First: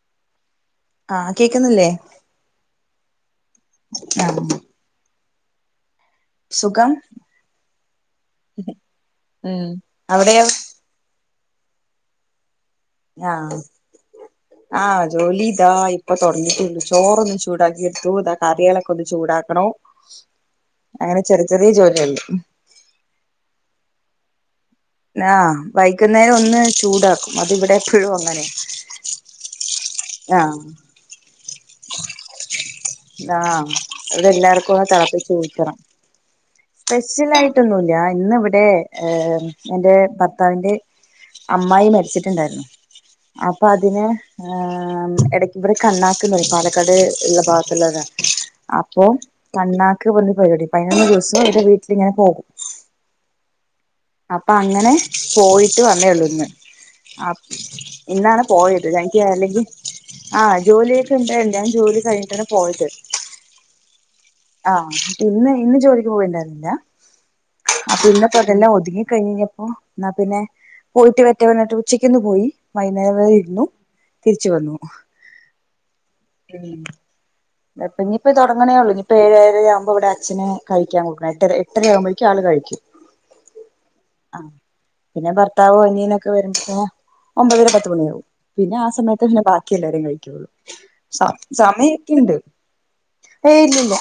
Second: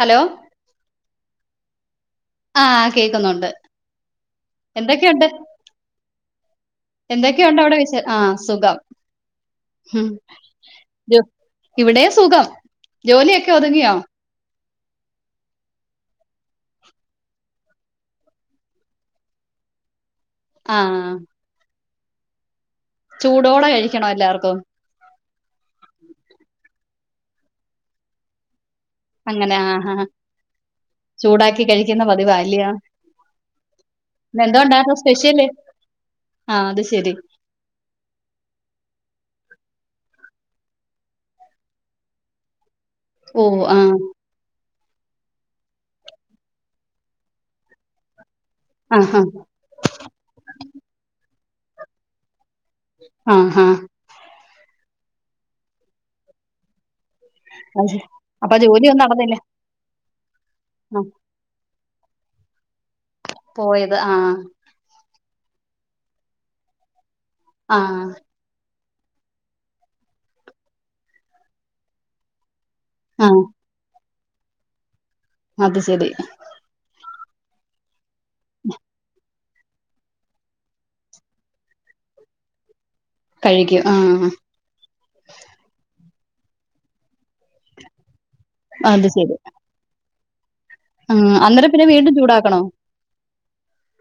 Hello ആഹ് കേക്കുന്നില്ലേ ആഹ് കേക്കുന്നുണ്ട് ആഹ് എന്തൊക്കെയുണ്ട് സുഖം എന്തൊക്കെയുണ്ട് അവിടെ വിഷേ ആഹ് സുഖം ഉം ഹും അവിടെയോ ടു ഇവിടെ സുഖം ജോലിയൊക്കെ ആഹ് ഒതുങ്ങിയോ ആഹ് ജോലി താ ഇപ്പൊ തൊടങ്ങിട്ടുള്ളു ചോറൊന്ന് ചൂടാക്കി എടുത്തു താ കറികളൊക്കെ ഒന്ന് ചൂടാക്കണം ആ അങ്ങനെ ചെറിയ ചെറിയ ജോലികള് ഉം ചൂടോടെ കഴിക്കണം എല്ലാവർക്കും ആഹ് വൈകുന്നേരം ഒന്ന് ചൂടാക്കും അത് ഇവിടെ എപ്പഴും അങ്ങനെയാ അങ്ങനാ ആഹാ ചൂടാക്കി കഴിക്കുന്ന പതിവാ അല്ലിയോ ആഹ് ഇവടെല്ലാർക്കും ഒ തെളപ്പിച്ച് ഊറ്റണം ആഹ് അത് ശരി ടൊന്നൂല്ല ഇന്ന് ഇവിടെ ഏഹ് എന്റെ ഭർത്താവിന്റെ അമ്മായി മരിച്ചിട്ടുണ്ടായിരുന്നു ഓ അപ്പൊ ആ അതിന് ഏഹ് എടക്ക് ഇവിടെ കണ്ണാ പാലക്കാട് ഉള്ള ഭാഗത്തുള്ളതാ ആ അപ്പൊ ആ കണ്ണാക്ക് പോന്ന പരിപാടി പതിനൊന്ന് ദിവസം ഇവര്ടെ വീട്ടിലിങ്ങനെ പോകും ആഹ് ഹാ അപ്പൊ അങ്ങനെ പോയിട്ട് വന്നേള്ളൂ ഇന്ന് ആപ് അത് ശരി. ഇന്നാണ് അപ്പൊ പോയത് ജോലിയൊന്നും എനിക്ക് നടന്നില്ല അല്ലെങ്കിൽ ആ ആ ജോലിയൊക്കെ ഉണ്ടായ്രുന്ന് ഞാൻ ജോലി കഴിഞ്ഞിട്ടാണ് പോയത് പോയത് ആഹ് ആഹ് ഇന്ന് ഇന്ന് ജോലിക്ക് പോയിണ്ടായിരുന്നില്ല ആ പിന്നെ പ്പതെല്ലാം ഒതുങ്ങി കഴിഞ്ഞ കയ്ഞ്ഞപ്പോ എന്ന പിന്നെ പോയിട്ട് വരട്ടെ പറഞ്ഞിട്ട് ഉച്ചക്കിന്ന് പോയി വൈന്നേരം ആ വരെ ഇരുന്നു തിരിച്ചു വന്നു അത് ശരി ഉം ഇപ്പെഞ്പ്പം തൊട്ങ്ങ്ണേള്ളൂ ഇഞിപ്പോ ഏഴ് ഏഴരാവുമ്പോവടെ അച്ഛന് കഴിക്കാൻ കൊടുക്കണം എട്ടര എട്ടരയാവുമ്പോയേക്ക് ആള് കഴിക്കും കഴിക്കും ആഹാ ആ പിന്നെ ഭർത്താവും, അനിയനൊക്കെ വരുമ്പോത്തിനും ഒമ്പതര പത്ത് മണിയാകും പിന്നെ ആ അത് സമയത്ത് ശരി പിന്നെ ബാക്കിയെല്ലാരും കഴിക്കൊള്ളൂ ആ സമ അന്നേരം പിന്നെ സമയി വീണ്ടും ചൂടാക്കണോ ഏയ് ഇല്ല്യല്ല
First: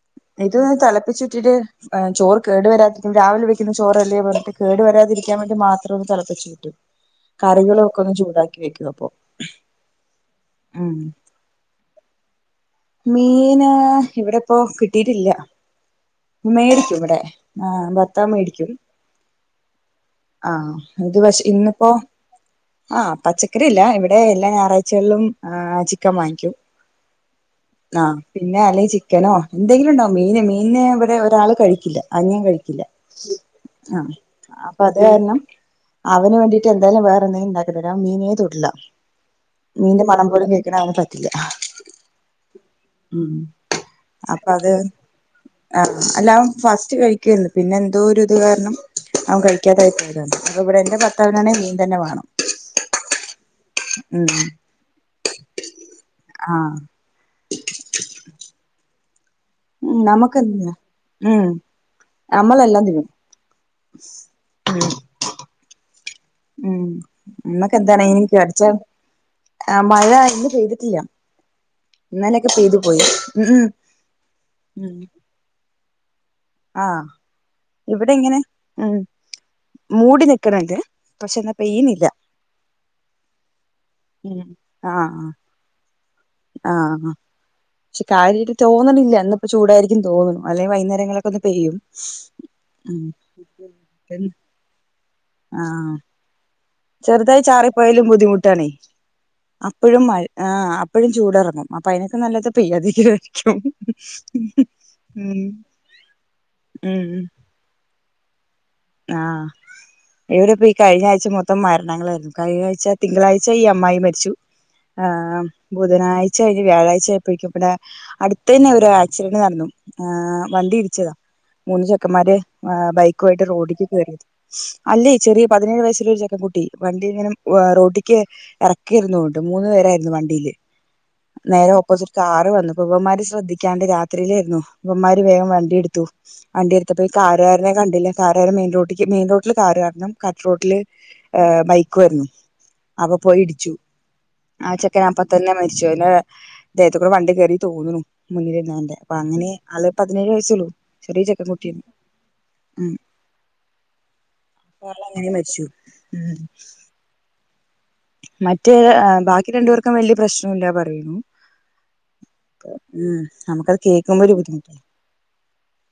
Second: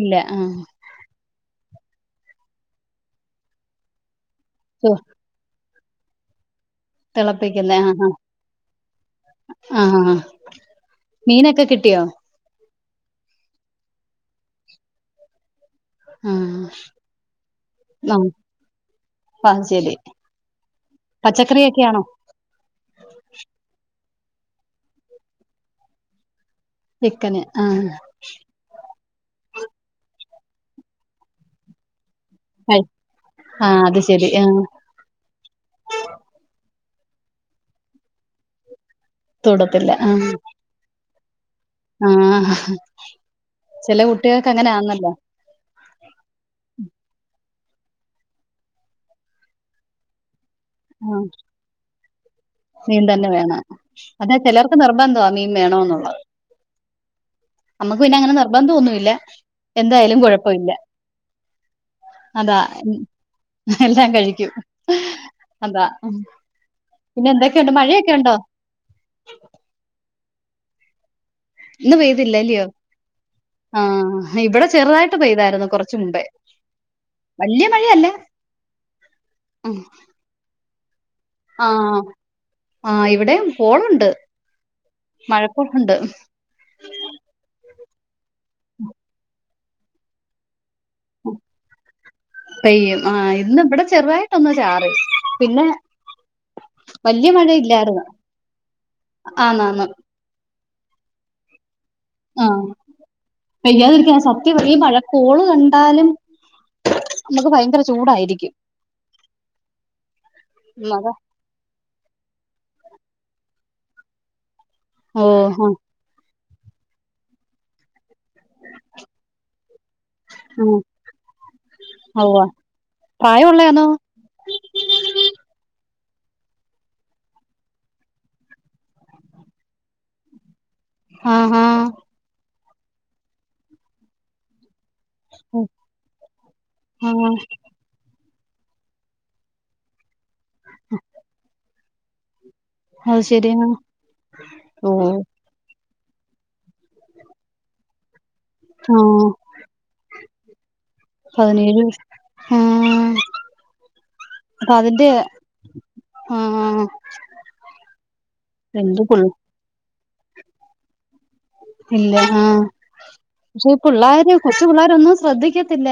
ഇല്ല ആ ഇതൊന്ന് തെളപ്പിച്ച് ട്ട് എഹ് ചോറ് കേടു വരാതിരിക്കും രാവിലെ വെക്കുന്ന ചോറല്ലേ പറഞ്ഞിട്ട് കേടു വരാതിരിക്കാ ൻ വേണ്ടി മാത്രൊന്ന് തെളപ്പിച്ചൂറ്റും തിളപ്പിക്കുന്ന ആ കറികളുവൊക്കൊന്ന് ചൂടാക്കി വെക്കും അപ്പൊ ആഹ് ഉം മീനൊക്കെ കിട്ടിയോ? മീന് ഇവിടെപ്പൊ കിട്ടിയിട്ടില്ല ആഹ് മേടിക്കും ഇവടെ ആ ഭർത്താവ് മേടിക്കും അത് ശരി ആ ഇത് പക്ഷെ ഇന്നിപ്പോ പച്ചക്കറിയൊക്കെയാണോ ആഹ് പച്ചക്കറിയെല്ല ഇവിടെ എല്ലാ ഞായറാഴ്ചകളിലും ആ ചിക്കൻ വാങ്ങിക്കും ചിക്കന് ആ ആ പിന്നെ അല്ലെങ്കി ചിക്കനോ എന്തെങ്കിലുണ്ടാകും മീന് മീന് വിടെ ഒരാള് കഴിക്കില്ല അനിയൻ കഴിക്കില്ല ആഹ് അപ്പത് കാരണം അവന് വേണ്ടിട്ട് എന്തായാലും വേറെന്തേലും ഇണ്ടാക്കി തരും അവൻ മീനേ തൊടില്ല തൊടത്തില്ല മീന്റെ മണം ആഹ് പോലും കേക്ക്ണവന് പറ്റില്ല ആഹ് ഉം ചെല അപ്പൊ അത് കുട്ടികൾക്കങ്ങനാന്നല്ലോ? ആഹ് അല്ല അവൻ ഫസ്റ്റ് കഴിക്കുവാരുന്നു പിന്നെന്തോരിത് കാരണം അവൻ കഴിക്കാതായി പോയ താ. ഇവിടെന്റെ ആഹ് ഭത്താവിനാണെ മീൻ തന്നെ വേണം മീൻ തന്നെ വേണം ഉം അതെ ചെലർക്ക് നിർബന്ധവാ മീൻ വേണോന്നുള്ളത് ആഹ് നമ്മക്ക് പിന്നെ അങ്ങനെ നിർബന്ധവൊന്നുല്ല ഉം എന്തായാലും കൊഴപ്പവില്ല നമുക്കെന്തിനാ ഉം അതാ നമ്മളെല്ലാം തിന്നും എല്ലാം കഴിക്കും അതാ ഉം പിന്നെ എന്തൊക്കെയുണ്ട് മഴയൊക്കെ നമ്മക്കെന്താണെങ്കിലും ഉണ്ടോ കടിച്ച ആ മഴ ഇന്ന് പെയ്തിട്ടില്ല ഇന്ന് പെയ്തില്ല ഇന്നലെയൊക്കെ അല്ല്യയോ? പെയ്തു പോയി ഉം ഉം ആ ഇവിടെ ഉം ചെറുതായിട്ട് പെയ്തായിരുന്നു കൊറച്ച് മുമ്പേ ആഹ് വല്യ മഴയല്ല ഇവിടെങ്ങനെ ഉം മൂടി നിക്ക്ണ് ണ്ട് ആഹ് ആ ഇവിടെയും കോളുണ്ട് ഉം മഴ കോളുണ്ട് ആഹാ പക്ഷെ കാര്യായിട്ട് തോന്നണില്ല ഇന്ന്പ്പം ചൂടായിരിക്കും തോന്നണു അല്ലെ വൈന്നേര എപ്പഴേങ്കിലൊക്കൊന്ന് പെയ്യും പെയ്യും ആ ഇന്ന് ഇവിടെ ഉം ചെറുതായിട്ടൊന്ന് ചാറി പിന്നെ ആഹ് വല്യ ചെറുതായി മഴയില്ലായിരുന്നു ചാറിപ്പോയാലും ബുദ്ധിമുട്ടാണേ ആന്നാന്ന് അപ്പഴും മഴ ആഹ് അപ്പഴും ചൂടെറങ്ങും അപ്പയിനെക്കാ ആ നല്ലത് പെയ്യാതിരിക്കാ വിയാരിക്കും പെയ്യാതിരിക്കാൻ സത്യം ഈ ഉം മഴക്കോള് കണ്ടാലും ഉം ഉം നമുക്ക് ഭയങ്കര ചൂടായിരിക്കും ആഹ് എവിടെപ്പയീ ഉം അതാ കഴിഞായ്ച്ച മൊ ത്തം മരണങ്ങളായിരുന്നു കഴിഞായ്ച്ച തിങ്കളാഴ്ച ഈ അമ്മായി മരിച്ചു ആ ഓ ആ ബുധനാഴ്ച കഴിഞ്ഞു വ്യാഴാഴ്ച്ചയായപ്പെയേക്കും പിന്നെ അടു തന്നെ ഒരു ആക്സിഡന്റ് നടന്നു ഏഹ് വണ്ടിയിടിച്ചതാ മൂന്ന് ആ ചെക്കമ്മാര് ഉവ്വ ബൈക്കുവായിട്ട് റോഡി പ്രായമുള്ളയാന്നോ അല്ലെ ചെറിയ പതിനേഴ് വയസ്സുള്ള ഒരു ചെക്കൻ കുട്ടി വണ്ടിയിങ്ങനെ റോട്ടിക്ക് എറക്കേയിരുന്നുന്ന്ണ്ട് മൂന്ന് പേരായിരുന്നു വണ്ടിയില് ആ ആ നേരെ ഓപ്പോസിറ്റ് കാറ് വന്നു അപ്പവന്മാര് ശ്രദ്ധിക്കാണ്ട് രാത്രിയിലായിരുന്നു ഇവമാര് വേഗം ഓ വണ്ടിയെടുത്തു വണ്ടിയെടുത്തപ്പം ആ ഈ കാറുകാരനെ കണ്ടില്ല നേരെ മെയിൻ റോട്ടിക്ക് മെയിൻ റോട്ടില് കാറ് കാരനും, കട്ട് റോട്ടില് ബൈക്കുവായിരുന്നു അപ്പൊ അത് ശരി ആ പോയിടിച്ചു ആ ഓ ചെക്കനപ്പത്ത അപ്പ തന്നെ മരിച്ചു അവൻ്റെ ദേഹത്തി കൂടെ വണ്ടി കേറിന്ന് തോന്നുന്നു ആ മുന്നിലിരുന്നവന്റെ അപ്പൊ അങ്ങനെ ആള് പതിനേഴ് വയസ്സുള്ളൂ ചെറിയ ചെക്കൻകുട്ടിയാണ് പതിനേഴ് ആ ഉം അപ്പൊ ആള് അവന്റെ അങ്ങനെ മരിച്ചു ഉം ആഹ് ആഹ് മറ്റേ ബാക്കി രണ്ടു പേർക്കും വല്ല്യ പ്രശ്നം ഇല്ലാ പറയുന്നു ഇല്ല ആഹ് ഉം പക്ഷേ നമുക്കത് കേൾക്കുമ്പോ പിള്ളേര് ഒരു കൊച്ചു ബുദ്ധിമുട്ടാ പിള്ളേരന്നും ശ്രദ്ധിക്കത്തില്ല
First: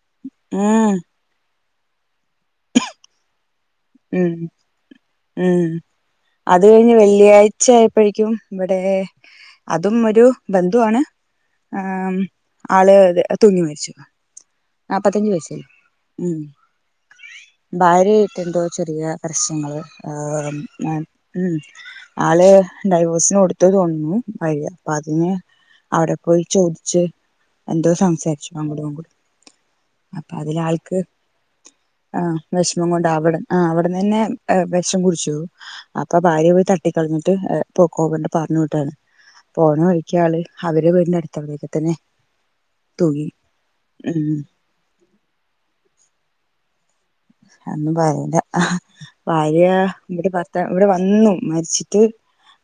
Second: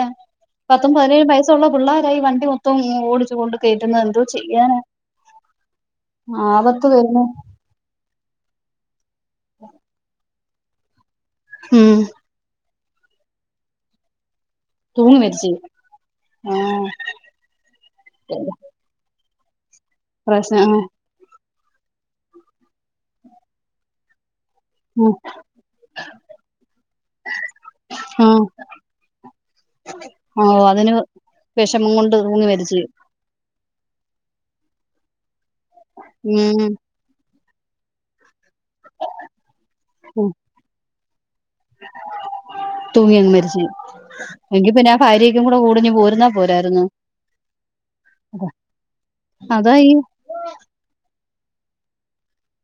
പത്തും ഉം പതിനേഴും വയസള്ള പിള്ളേരായി വണ്ടി മൊത്തം ഓടിച്ചു കൊണ്ട് കേട്ടുന്ന എന്തോ ഉം ചെയ്യാന ആത്ത് വന്ന് ഉച്ചആയപ്പോഴേക്കും ഇവിടെ അതും ഒരു ബന്ധുവാണ് ഉം ആഹ് ആള് തൂങ്ങി മരിച്ചു തൂങ്ങി നാപ്പത്തഞ്ച മരിച്ച് വയസ ഉം ആഹ് ഭാര്യായിട്ട് എന്തോ ചെറിയ പ്രശ്നങ്ങൾ പ്രശ്ന ആഹ് ഏഹ്മ്മ് ഉം ആള് ഡൈവേഴ്സിന് കൊടുത്തു തോന്നുന്നു ഭാര്യ അപ്പ ഉം അതിന് അവിടെ പോയി ചോദിച്ച് എന്തോ ആഹ് സംസാരിച്ചു അടികൂടി അപ്പൊ ഓഹ് അതിന് അതിലാൾക്ക് വിഷമം കൊണ്ട് ആ തൂങ്ങി മരിച്ച് വിഷമം കൊണ്ട ആാവട ആഹ് അവിടെന്ന്ന്നെ വിഷം കുടിച്ച അപ്പൊ ഭാര്യ ഉം പോയി തട്ടിക്കളഞ്ഞിട്ട് പോക്ക പറഞ്ഞട്ടാണ് പോണ ഒഴിക്കള് അവര് വീടി തൂങ്ങിങ് മരിച്ച ഉം എങ്കി പിന്നെ ഭാര്യക്ക കൂടെ കടിഞ്ഞഞ് പോരുന്നാ പോരായിരുന്നോ അന്നും പറയില്ല ഭാര്യ അതാ ഈ ഇവിടെ പത്ത ഇവിടെ വന്നു മരിച്ചിട്ട്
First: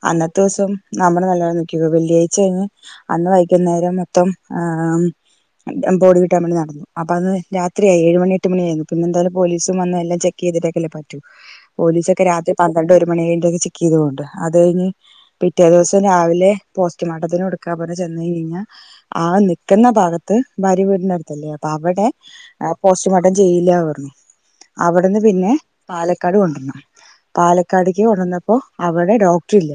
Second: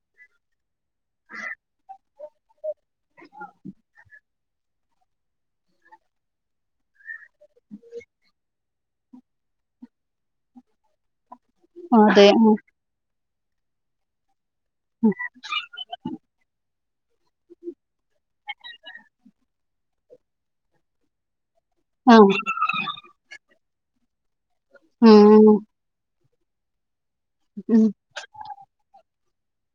അന്നത്തെ ദിവസം നമ്മള് നല്ലോ നക്ക വെള്ളിയാഴ്ച കഴിഞ്ഞ് അന്ന് വൈകുന്നേരം മൊത്തം ആഹ്മ്മ് ബോടി കിട്ടാൻ വേണ്ടി നടന്നു അപ്പൊ അത്യായി ഏഴുമണി എട്ട് മണിയായിരുന്നു പിന്നെന്തായാലും പോലീസും വന്ന എല്ലാം ചെ ചെയ്തിട്ടക്കല്ലേ പറ്റു പോലീസൊക്കെ അതെ രാത്രി പന്ത്രണ്ട് ഒരു മണിഴിൊക്ക ചെക്ക് ചെയ്ത കൊണ്ട് അത് കഴിഞ്ഞ് പിറ്റേ ദിവസം രാവിലെ പോസ്റ്റ്മോർട്ടത്തിന് കൊടുക്കാ പോലെ ചെന്ന കഴിഞ്ഞാ ആഹ് നിക്കുന്ന ഭാഗത്ത് ഭാര്യ വീട അല്ലേ അപ്പൊ അവിടെ ആഹ് പോസ്റ്റ്മോർട്ടം ചെയ്യില്ല പറഞ്ഞു അവിടുന്ന് ആഹ് പിന്നെ പാലക്കാട് കൊണ്ടുവന്നണം ഉം പാലക്കാട്ക്ക് കൊണ്ടന്നപ്പോ അവിടെ ഡോക്ടർ ഇല്ല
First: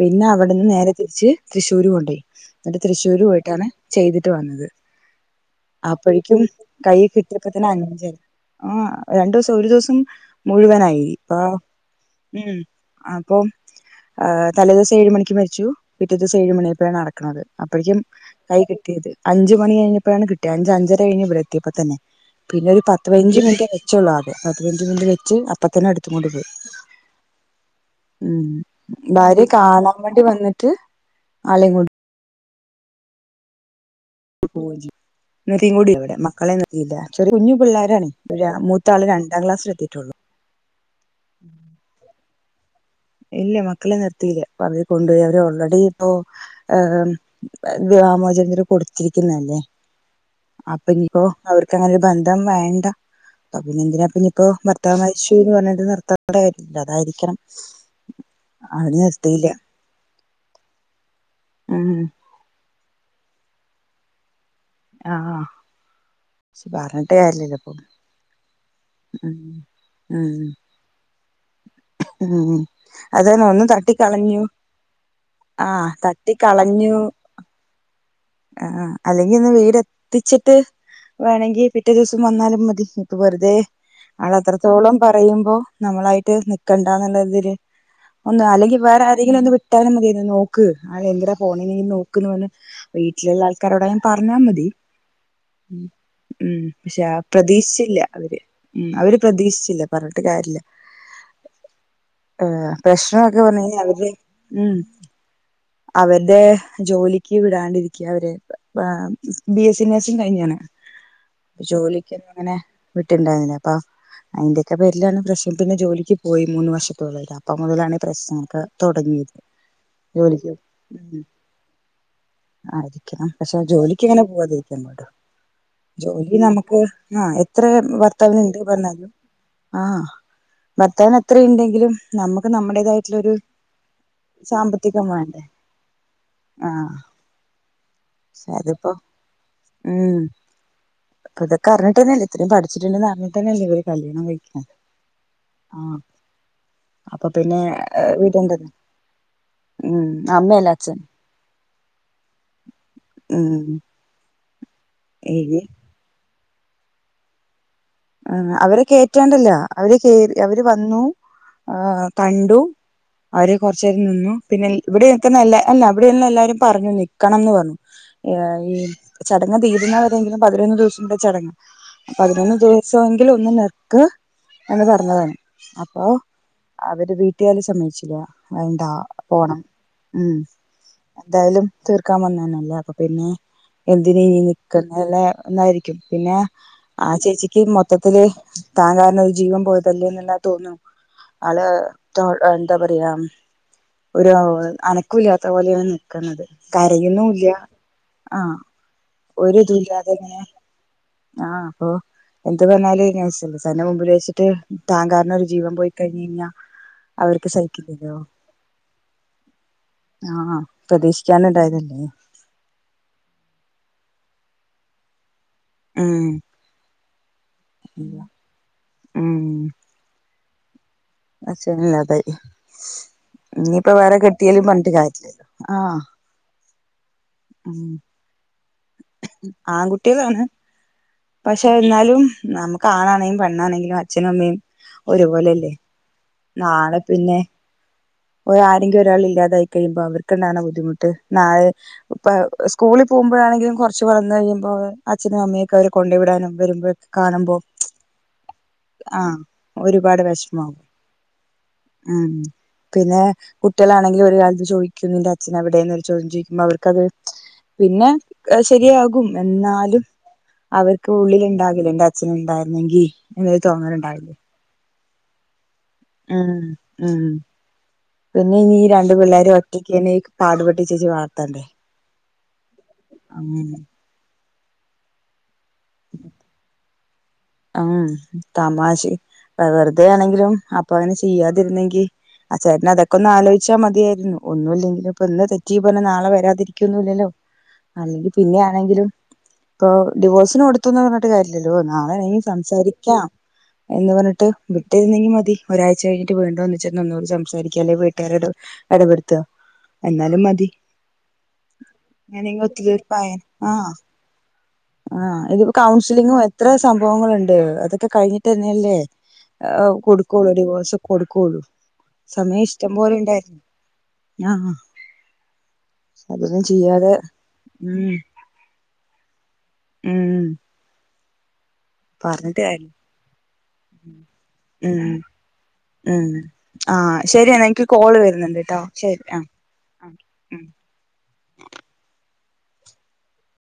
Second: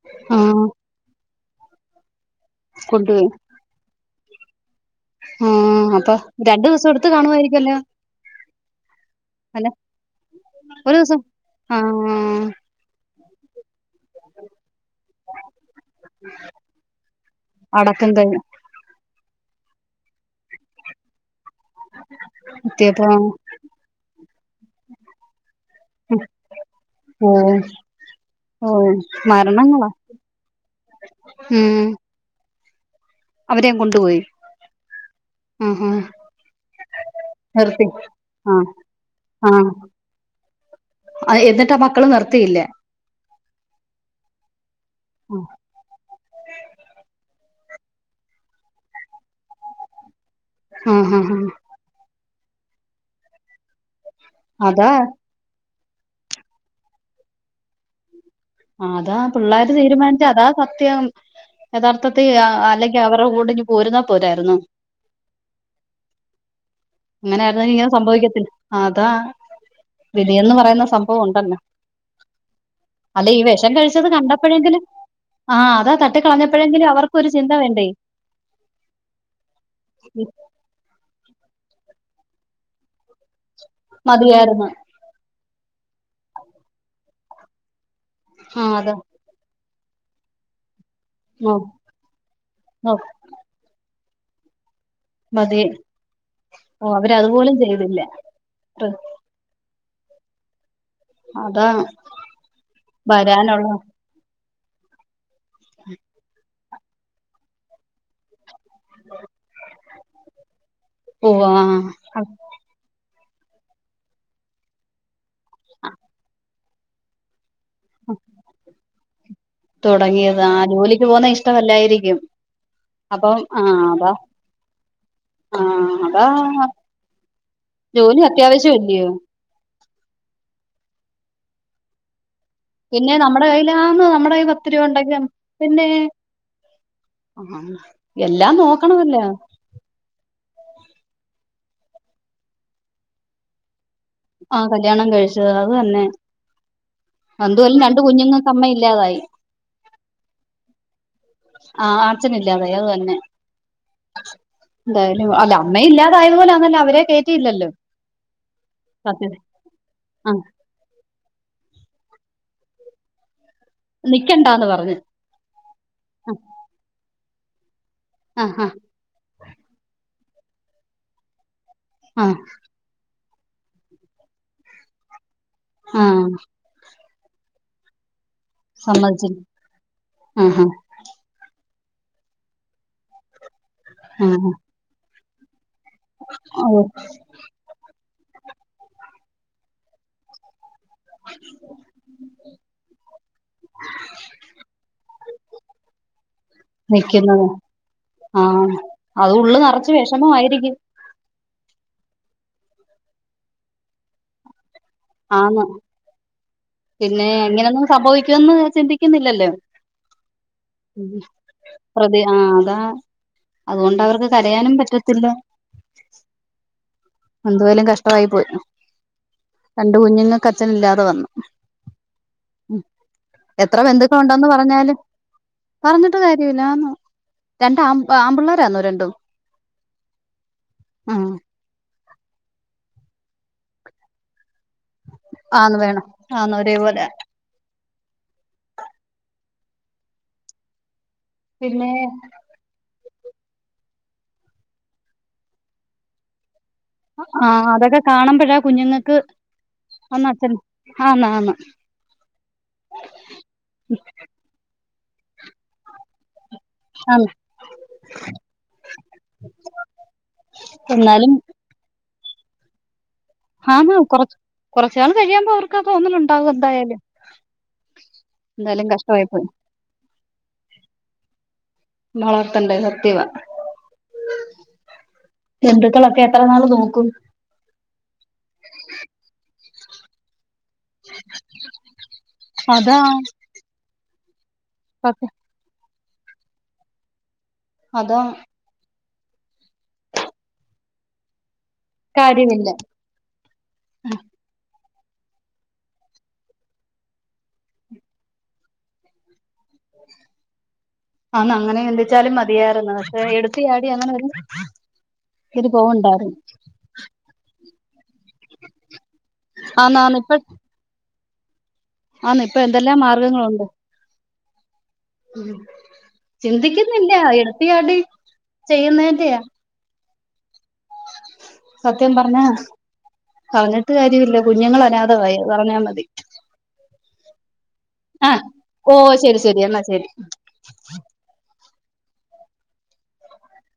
പിന്നെ ആഹ് അവിടെന്ന് നേരെ തിരിച്ച് തൃശ്ശൂര് കൊണ്ടോയി എന്നിട്ട് തൃശ്ശൂര് കൊണ്ടുപോയി പോയിട്ടാണ് ചെയ്തിട്ട് വന്നത് ആഹ് അപ്പൊ അപ്പോഴേക്കും രണ്ടു ദിവസം കൈ എടുത്ത് കിട്ടിയപ്പ തന്നെ കാണുമായിരിക്കല്ലോ അങ്ങനെ ആഹ് രണ്ടുസം അല്ല ഒരു ദിവസം ഒരു മുഴുവനായി ദിവസം ഇപ്പ ആഹ് ഉം അപ്പൊ തലേ ദിവസം ഏഴ് മണിക്ക് മരിച്ചു പിറ്റ ഡിസം ഏഴ് മണിയപ്പോഴാണ് നടക്കുന്നത് അഴേും അടക്കം കഴി കൈ കി അഞ്ച മണി കഴിഞ്ഞപ്പോഴാണ് കിട്ടിയത് അഞ്ച് അഞ്ചര കഴിഞ്ഞപ്പോഴ എത്തിയപ്പോ തന്നെന്നെ പിന്നൊരു എത്തിയപ്പോ വഞ്ച മിനിറ്റ് വെച്ചള്ളൂ അത് അ വഞ്ച മിനിറ്റ് വെച്ച് അപ്പൊ തന്നെ എടുത്ത കൊണ്ട് പോയി ഓഹ് ഉം ഓഹ് ഭാര്യ മരണങ്ങളാ കാണാൻ വേണ്ടി വന്നിട്ട് ആളെയും ഉം കൂട്ട അവരേം കൊണ്ടുപോയി ഫോജ നിൃീയും ആഹ് കൂടി ആഹ് അവിടെ മക്കളെ നിത്തിയില്ല ചെറ കുഞ്ഞു നിർത്തി പിള്ളാരാണ്േ ആഹ് മൂത്ത ആള് രണ്ടാം ക്ലാസ്സൽ എത്തിയിട്ടുള്ളൂ [unintelligible] അഹ് എന്നിട്ട് ആ മക്കള് നിർത്തിയില്ലേ ഇല്ല മക്കളെ നിർത്തിയില്ലേ പറഞ്ഞ കൊണ്ടു പോയി അവര് ഓൾറെഡി ഇ വ്യമോചന്ദര് കൊടുത്തിരിക്കുന്നല്ലേ അപ്പൊ ആഹ് ഇനിയിപ്പോ ആഹ് ആഹ് അവർക്ക് അങ്ങനെ ഒരു ബന്ധം വേണ്ട അപ്പൊ പിന്നെ എന്തിനാപ്പ ഇനിയിപ്പോ അതാ ഭർത്താവ് മരിച്ച പറഞ്ഞട്ട് നിർത്താട കാര്ില്ല അതായിരിക്കണം അവര് ആഹ് അതാ നിർത്തിയില്ല പിള്ളേര് തീരുമാനിച്ച അതാ സത്യം ഉം യഥാർത്ഥത്തിൽ അല്ലെങ്ക അവരുടെ കൂടെ പോരുന്നാ പോരായിരുന്നു ആഹ് പറഞ്ഞിട്ട് കാര്യല്ലല്ലോ അങ്ങനൊയിര്ന്ന ഇപ്പൊ ഇങ്ങെനെ സംഭവിക്കത്തില്ല അതാ ഉം വിധിയന്ന് പറയുന്ന സംഭവം ഉണ്ടല്ലോ ഉം അല്ല ഈ അതാണ് ഒന്ന് വെഷം കഴിച്ചത് തട്ടിക്കളഞ്ഞു കണ്ടപ്പോഴെങ്കിലു ആ ആഹ് അതാ തട്ടി കളഞ്ഞപ്പോഴെങ്കിലും തട്ടിക്കളഞ്ഞു അവർക്കൊരു ചിന്ത വേണ്ടേ അ ആ അല്ലെങ്കി ഒന്ന് വെ എത്തിച്ചിട്ട് വേണെങ്കി പിറ്റേ ദിവസം വന്നാലും മതി ഇപ്പൊ വെറുതെ മതിയായിരുന്നു ആളത്രത്തോളം പറയുമ്പോ നമ്മളായിട്ട് നിക്കണ്ടാന്ന്ള്ളൊരിതില് ഒന്ന ആഹ് അല്ലങ്കി അതെ വേറെ ആരെങ്കിലൊന്ന് വിട്ടാലും മതിയായിരുന്നു ക്ക് അഹ് എന്തിനാ നോ പോണേ നീ നോക്ക്ന്ന് പർഞ്ഞ നോ വീട്ടില്ള്ള ആൾക്കാരൊടായാലും പർഞ്ഞാമതി മതി ഉം ഓഹ് പക്ഷെ ആ അവരതുപോലും ചെയ്തില്ല പ്രതീക്ഷിച്ചില്ല അവര് ഉം അവര് പ്രതീക്ഷിച്ചില്ല പർഞ്ട്ട് കാര്യല്ല അതാ ആഹ് പ്രശ്നൊക്കെ പർഞ് വരാനുള്ള കഴിഞ്ഞ അവര് ഉം അവര്ടെ ജോലിക്ക് വിടാണ്ടിരിക്ക അവരെ ബാം ബി എ സ്സി നേഴ്സിംഗ് കഴിഞ്ഞാണ് ഓഹ് ജോലി ആഹ് ക്കങ്ങനെ വിട്ട്ണ്ടായിര്ന്നില്ല അപ്പൊ അയിന്റൊക്കെ പേര്ലാണ് പ്രശ്നം പിന്നെ ജോലിക്ക് പോയി മൂന്ന് വർഷത്തൊളായി അപ്പം മുതലാണ് പ്രശ്നങ്ങളോക്കെ തൊടങ്ങീയത് തുടങ്ങിയത് ജോലിക്ക് ആഹ് ജോലിക്ക് ഉം പോകുന്ന ഇഷ്ടമല്ലായിരിക്കും ആയിരിക്കണം അപ്പം പക്ഷെ ആ ആഹ് ജോലി അതാ ക്കിങ്ങനെ പോവാതിരിക്കാൻ പറ്റൊ ആഹ് ജോലി അതാ നമ്മക്ക് ആ എത്ര ജോലി ഭർത്താവിന്ണ്ട് അത്യാവശ്യം ഇല്ലയോ പർഞ്ഞാലും ആഹ് ഭർത്താവിനെത്രയിണ്ടെങ്കിലും നമ്മക്ക് പിന്നെ നമ്മടേതായിട്ടുള്ളൊരു നമ്മുടെ കയ്യിലാന്ന് നമ്മുടെ കയ്യിൽ പത്ത് രൂപ സാമ്പത്തികം ഉണ്ടെങ്കിൽ വാണ്ടേ ആഹ് ആ ഹ ഷെ അത്പ്പൊ ഉം പ്പതൊക്കർഞ്ഞിട്ടെന്നല്ലേ ഇത്രേം പഠിച്ചിട്ട്ണ്ടെന്നറിഞ്ഞിട്ടന്നല്ലേ ഓര് കല്യ ആ കല്യാണം കഴിച്ചത് അത് തന്നെ അപ്പൊ പിന്നെ അന്തുവൽ രണ്ട് കുഞ്ങ്ങക്ക് അമ്മ വീടെന്റെത് ഇല്ലാതായി. ഉം അമ്മയല്ല അച്ഛൻ ആ അച്ഛനില്ലാതായി അത് തന്നെ ഉം ന്തായാലും അല്ല ഇനി അമ്മ ഇല്ലാതാ യത്പോലാന്നല്ലോ അവരെ കെറ്റിയില്ലല്ലോ അവരെ കെറ്റാണ്ടല്ല അവര് കേ ആ അവര് വന്നു ആ കണ്ടു അവര് കൊർചേരം നിന്നു നിക്കണ്ടാന്ന് പിന്നെ പറഞ്ഞ് ഇവിടെ നിക്കുന്ന എല്ലാ അല്ല അവിടെള്ളല്ലാരും പറഞ്ഞു നിക്കണംന്ന് പർഞ്ഞു. ആ ആ യാരീ ചടങ്ങ് തീരുന്നവരെങ്കിലും പതിനൊന്ന്ദിവസംത്തെ ചടങ്ങ് ആ പതിനൊന്ന് ദി സെങ്കിലൊന്ന് നിക്ക് എന്ന് പർഞ്ഞതാണ് അപ്പോ ആ അവര് വീ ട്ട്ക്കാര് സമ്മയ്ച്ചില വേണ്ടാ സമ്മതിച്ചില്ല പോണം ഉം ആ എന്തായാലും തീർക്കാൻ വന്നനല്ലേ അപ്പൊ പിന്നെ എന്തിന് ആ ഈ ആ നിക്കാ [unintelligible] രി പിന്നെ ഓ ആ ചേച്ചിക്ക് മൊത്തത്തില് താൻ കാരണം ഒര് ജീവൻ പോയതല്ലേ ന്ന്ള്ള തോന്ന ആള് തൊ എന്താ പറയാ ഒരു അനക്കുല്ലാത്തപോലെയാ നിക്ക്‌ന്നത് കരഴുന്നുല്ല ആഹ് അത് ഉള്ള് നെറച്ച് വെഷമമായിരിക്കും. ആഹ് അപ്പൊ എന്ത് പർഞാല് [unintelligible] തന്റെ മുമ്പില് വെച്ചിട്ട് താൻ കാരണം ഒരു ആന്ന് ജീവം പോയി കഴിഞ്ഞയ്ഞ്ഞാ പിന്നെ അങ്ങനെയൊന്നും സംഭവിക്കുവെന്ന് ചിന്തിക്കുന്നില്ലല്ലോ ആഹ് പ്രതീക്ഷിക്കാണ്ടണ്ടായതല്ലേ പ്രതി ആ അതാ അതുകൊണ്ടവർക്ക് കരയാനും പറ്റത്തില്ല ഉം എന്തുവായാലും കഷ്ടമായി പോയി ഉം രണ്ട് കുഞ്ഞുങ്ങക്ക് അച്ഛനില്ലാതെ വന്നു. അച്ചനില്ലാതായി. എത്ര ബന്ധുക്കളുണ്ടോന്ന് പറഞാലും കാര്യല്ലല്ലോ ആഹ് പറഞ്ഞിട്ട് കാര്യല്ല. രണ്ട ആമ്പ് ആമ്പിള്ളാരാന്നോ രണ്ടും ആങ്കുട്ട്യാളാണ് ആഹ് പക്ഷേ ഇന്നാലും നമുക്ക് ആണാണെങ്കിലും പെണ്ണാണെങ്കിലും അച്ഛനും അമ്മയും ഒരുപോലെല്ലേ ആന്ന് വേണം ആന്ന് നാളെ ഒരേപോലെ പിന്നെ ഓല ആരെങ്കിലും ഒരാൾ ഇല്ലാതായിക്കഴിയുമ്പോ അവർക്ക് ണ്ടാവ്ണ ബുദ്ധിമുട്ട് നാളെ പിന്നെ ഇപ്പ സ്കൂളിൽ പോകുമ്പഴാണെങ്കിലും കുറച്ച് വളർന്ന് കഴിയുമ്പോ അച്ഛനും അമ്മയൊക്കെ അവര് കൊണ്ടോയി വിടാനും വരുമ്പോ കാണുമ്പോ ആഹ് അതൊക്കെ കാണുമ്പഴാ കുഞ്ഞുങ്ങൾക്ക് ആഹ് ഒരുപാട് അച്ഛൻ വിഷമാവും ആണ് ആണ് ഉം പിന്നെ കുട്ടികളാണെങ്കില്ഒരു കാലത്ത് ചോദിക്കുന്നു നിന്റെ അച്ഛൻ എവിടെയന്ന് ചോദ്യം ചോദിക്കുമ്പോ അവർക്ക് ത് ആന്ന് പിന്നെ ശരിയാകും എന്നാലും അവർക്ക് എന്നാലും ഉള്ളിൽ ഉണ്ടാകില്ലേ എന്റെ അച്ഛന് ഉണ്ടായിരുന്നെങ്കി ആണ് കൊറ കൊറച്ച് നാൾ കഴിയുമ്പോ അവർക്ക് തോന്നലുണ്ടാവും ഉം എന്തായാലും ഉം പിന്നെ ഇനി എന്തായാലും രണ്ടു കഷ്ടമായി പോയി പിള്ളോരും ഒറ്റയ്ക്ക ന്നെ പാടു പെട്ടി ചേച്ചി വളർത്തണ്ടേ വളർത്തണ്ടെ സത്യവാ ഉം ബന്ധുക്കളൊക്കെ എത്ര നാള് നോക്കും ആഹ് തമാശി വെറുതെ ആണെങ്കിലും അപ്പൊ അങ്ങനെ ചെയ്യാതിരുന്നെങ്കിൽ ആ ചേട്ടന് അതാ അതൊക്കെ ഒന്ന് ആലോചിച്ചാൽ മതിയായിരുന്നു ഒന്നും ഇല്ലെങ്കില് ഇപ്പൊ സത്യം ഇന്ന് തെ റ്റി പറഞ്ഞ് നാളെ വരാതിരിക്കൊന്നുംല്ലല്ലോ അതാ അല്ലെങ്കിൽ പിന്നെ ആണെങ്കിലും ഇപ്പൊ ഡിവോഴ്സിിന് കൊടുത്തുന്ന് പറഞ്ഞിട്ട് കാര്യല്ലല്ലോ നാളെ ണെങ്കി കാര്യമില്ല സംസാരിക്കാം എന്ന് പറഞ്ഞിട്ട് വിട്ടേരുന്നെങ്കി മതി ഒരാഴ്ച കഴിഞ്ഞിട്ട് വീണ്ടോന്ന് ചെന്ന് ഒന്നുകുടി സംസാരിക്കുക അല്ലെങ്കി വീട്ടുകാരോട് എടപെടുത്ത എന്നാലും മതി അന്ന് അങ്ങനെ ചിന്തിച്ചാലും അങ്ങനെങ്ങ് മതിയാരുന്നു പക്ഷെ ഒത്തുതീർപ്പായ എടുത്ത് ചാടി ആഹ് അങ്ങനെ യൊരു ആഹ് ഇതി കൗൺസിലിങ്ങും എത്ര സംഭവങ്ങളുണ്ട് അതൊ ക്കെ കഴിഞ്ഞിട്ട് തന്നെയല്ലേ ആന്നാന്ന് കൊടുക്കുള്ളൂ ഡിവേഴ്‌സ് കൊടുക്കുള്ളൂ ആണ് ഇപ്പൊ സമയം ഇഷ്ടം എന്തെല്ലാം പോലെ ഉണ്ടായിരുന്നു മാർഗ്ഗങ്ങളുണ്ട് [unintelligible] അതൊന്നും ഉംചിന്തിക്കുന്നില്ല ചെയ്യാതെ എടുത്തി ചാടി ഉം ചെയ്യുന്നന്റെ ഉം സത്യം പറഞ്ഞ പറഞ്ഞിട്ട് കാര്യല്ല പറഞ്ഞിട്ട് കാര്യമില്ല കുഞ്ഞുങ്ങൾ ഉം അനാഥമായി പറഞ്ഞാൽ മതി ഉം ആഹ് ശരിയാ എനിക്ക് കോള് ആ വരുന്നുണ്ട് ട്ടോ ഓ ശരി ആ എന്നാ ശരി ആ ഉം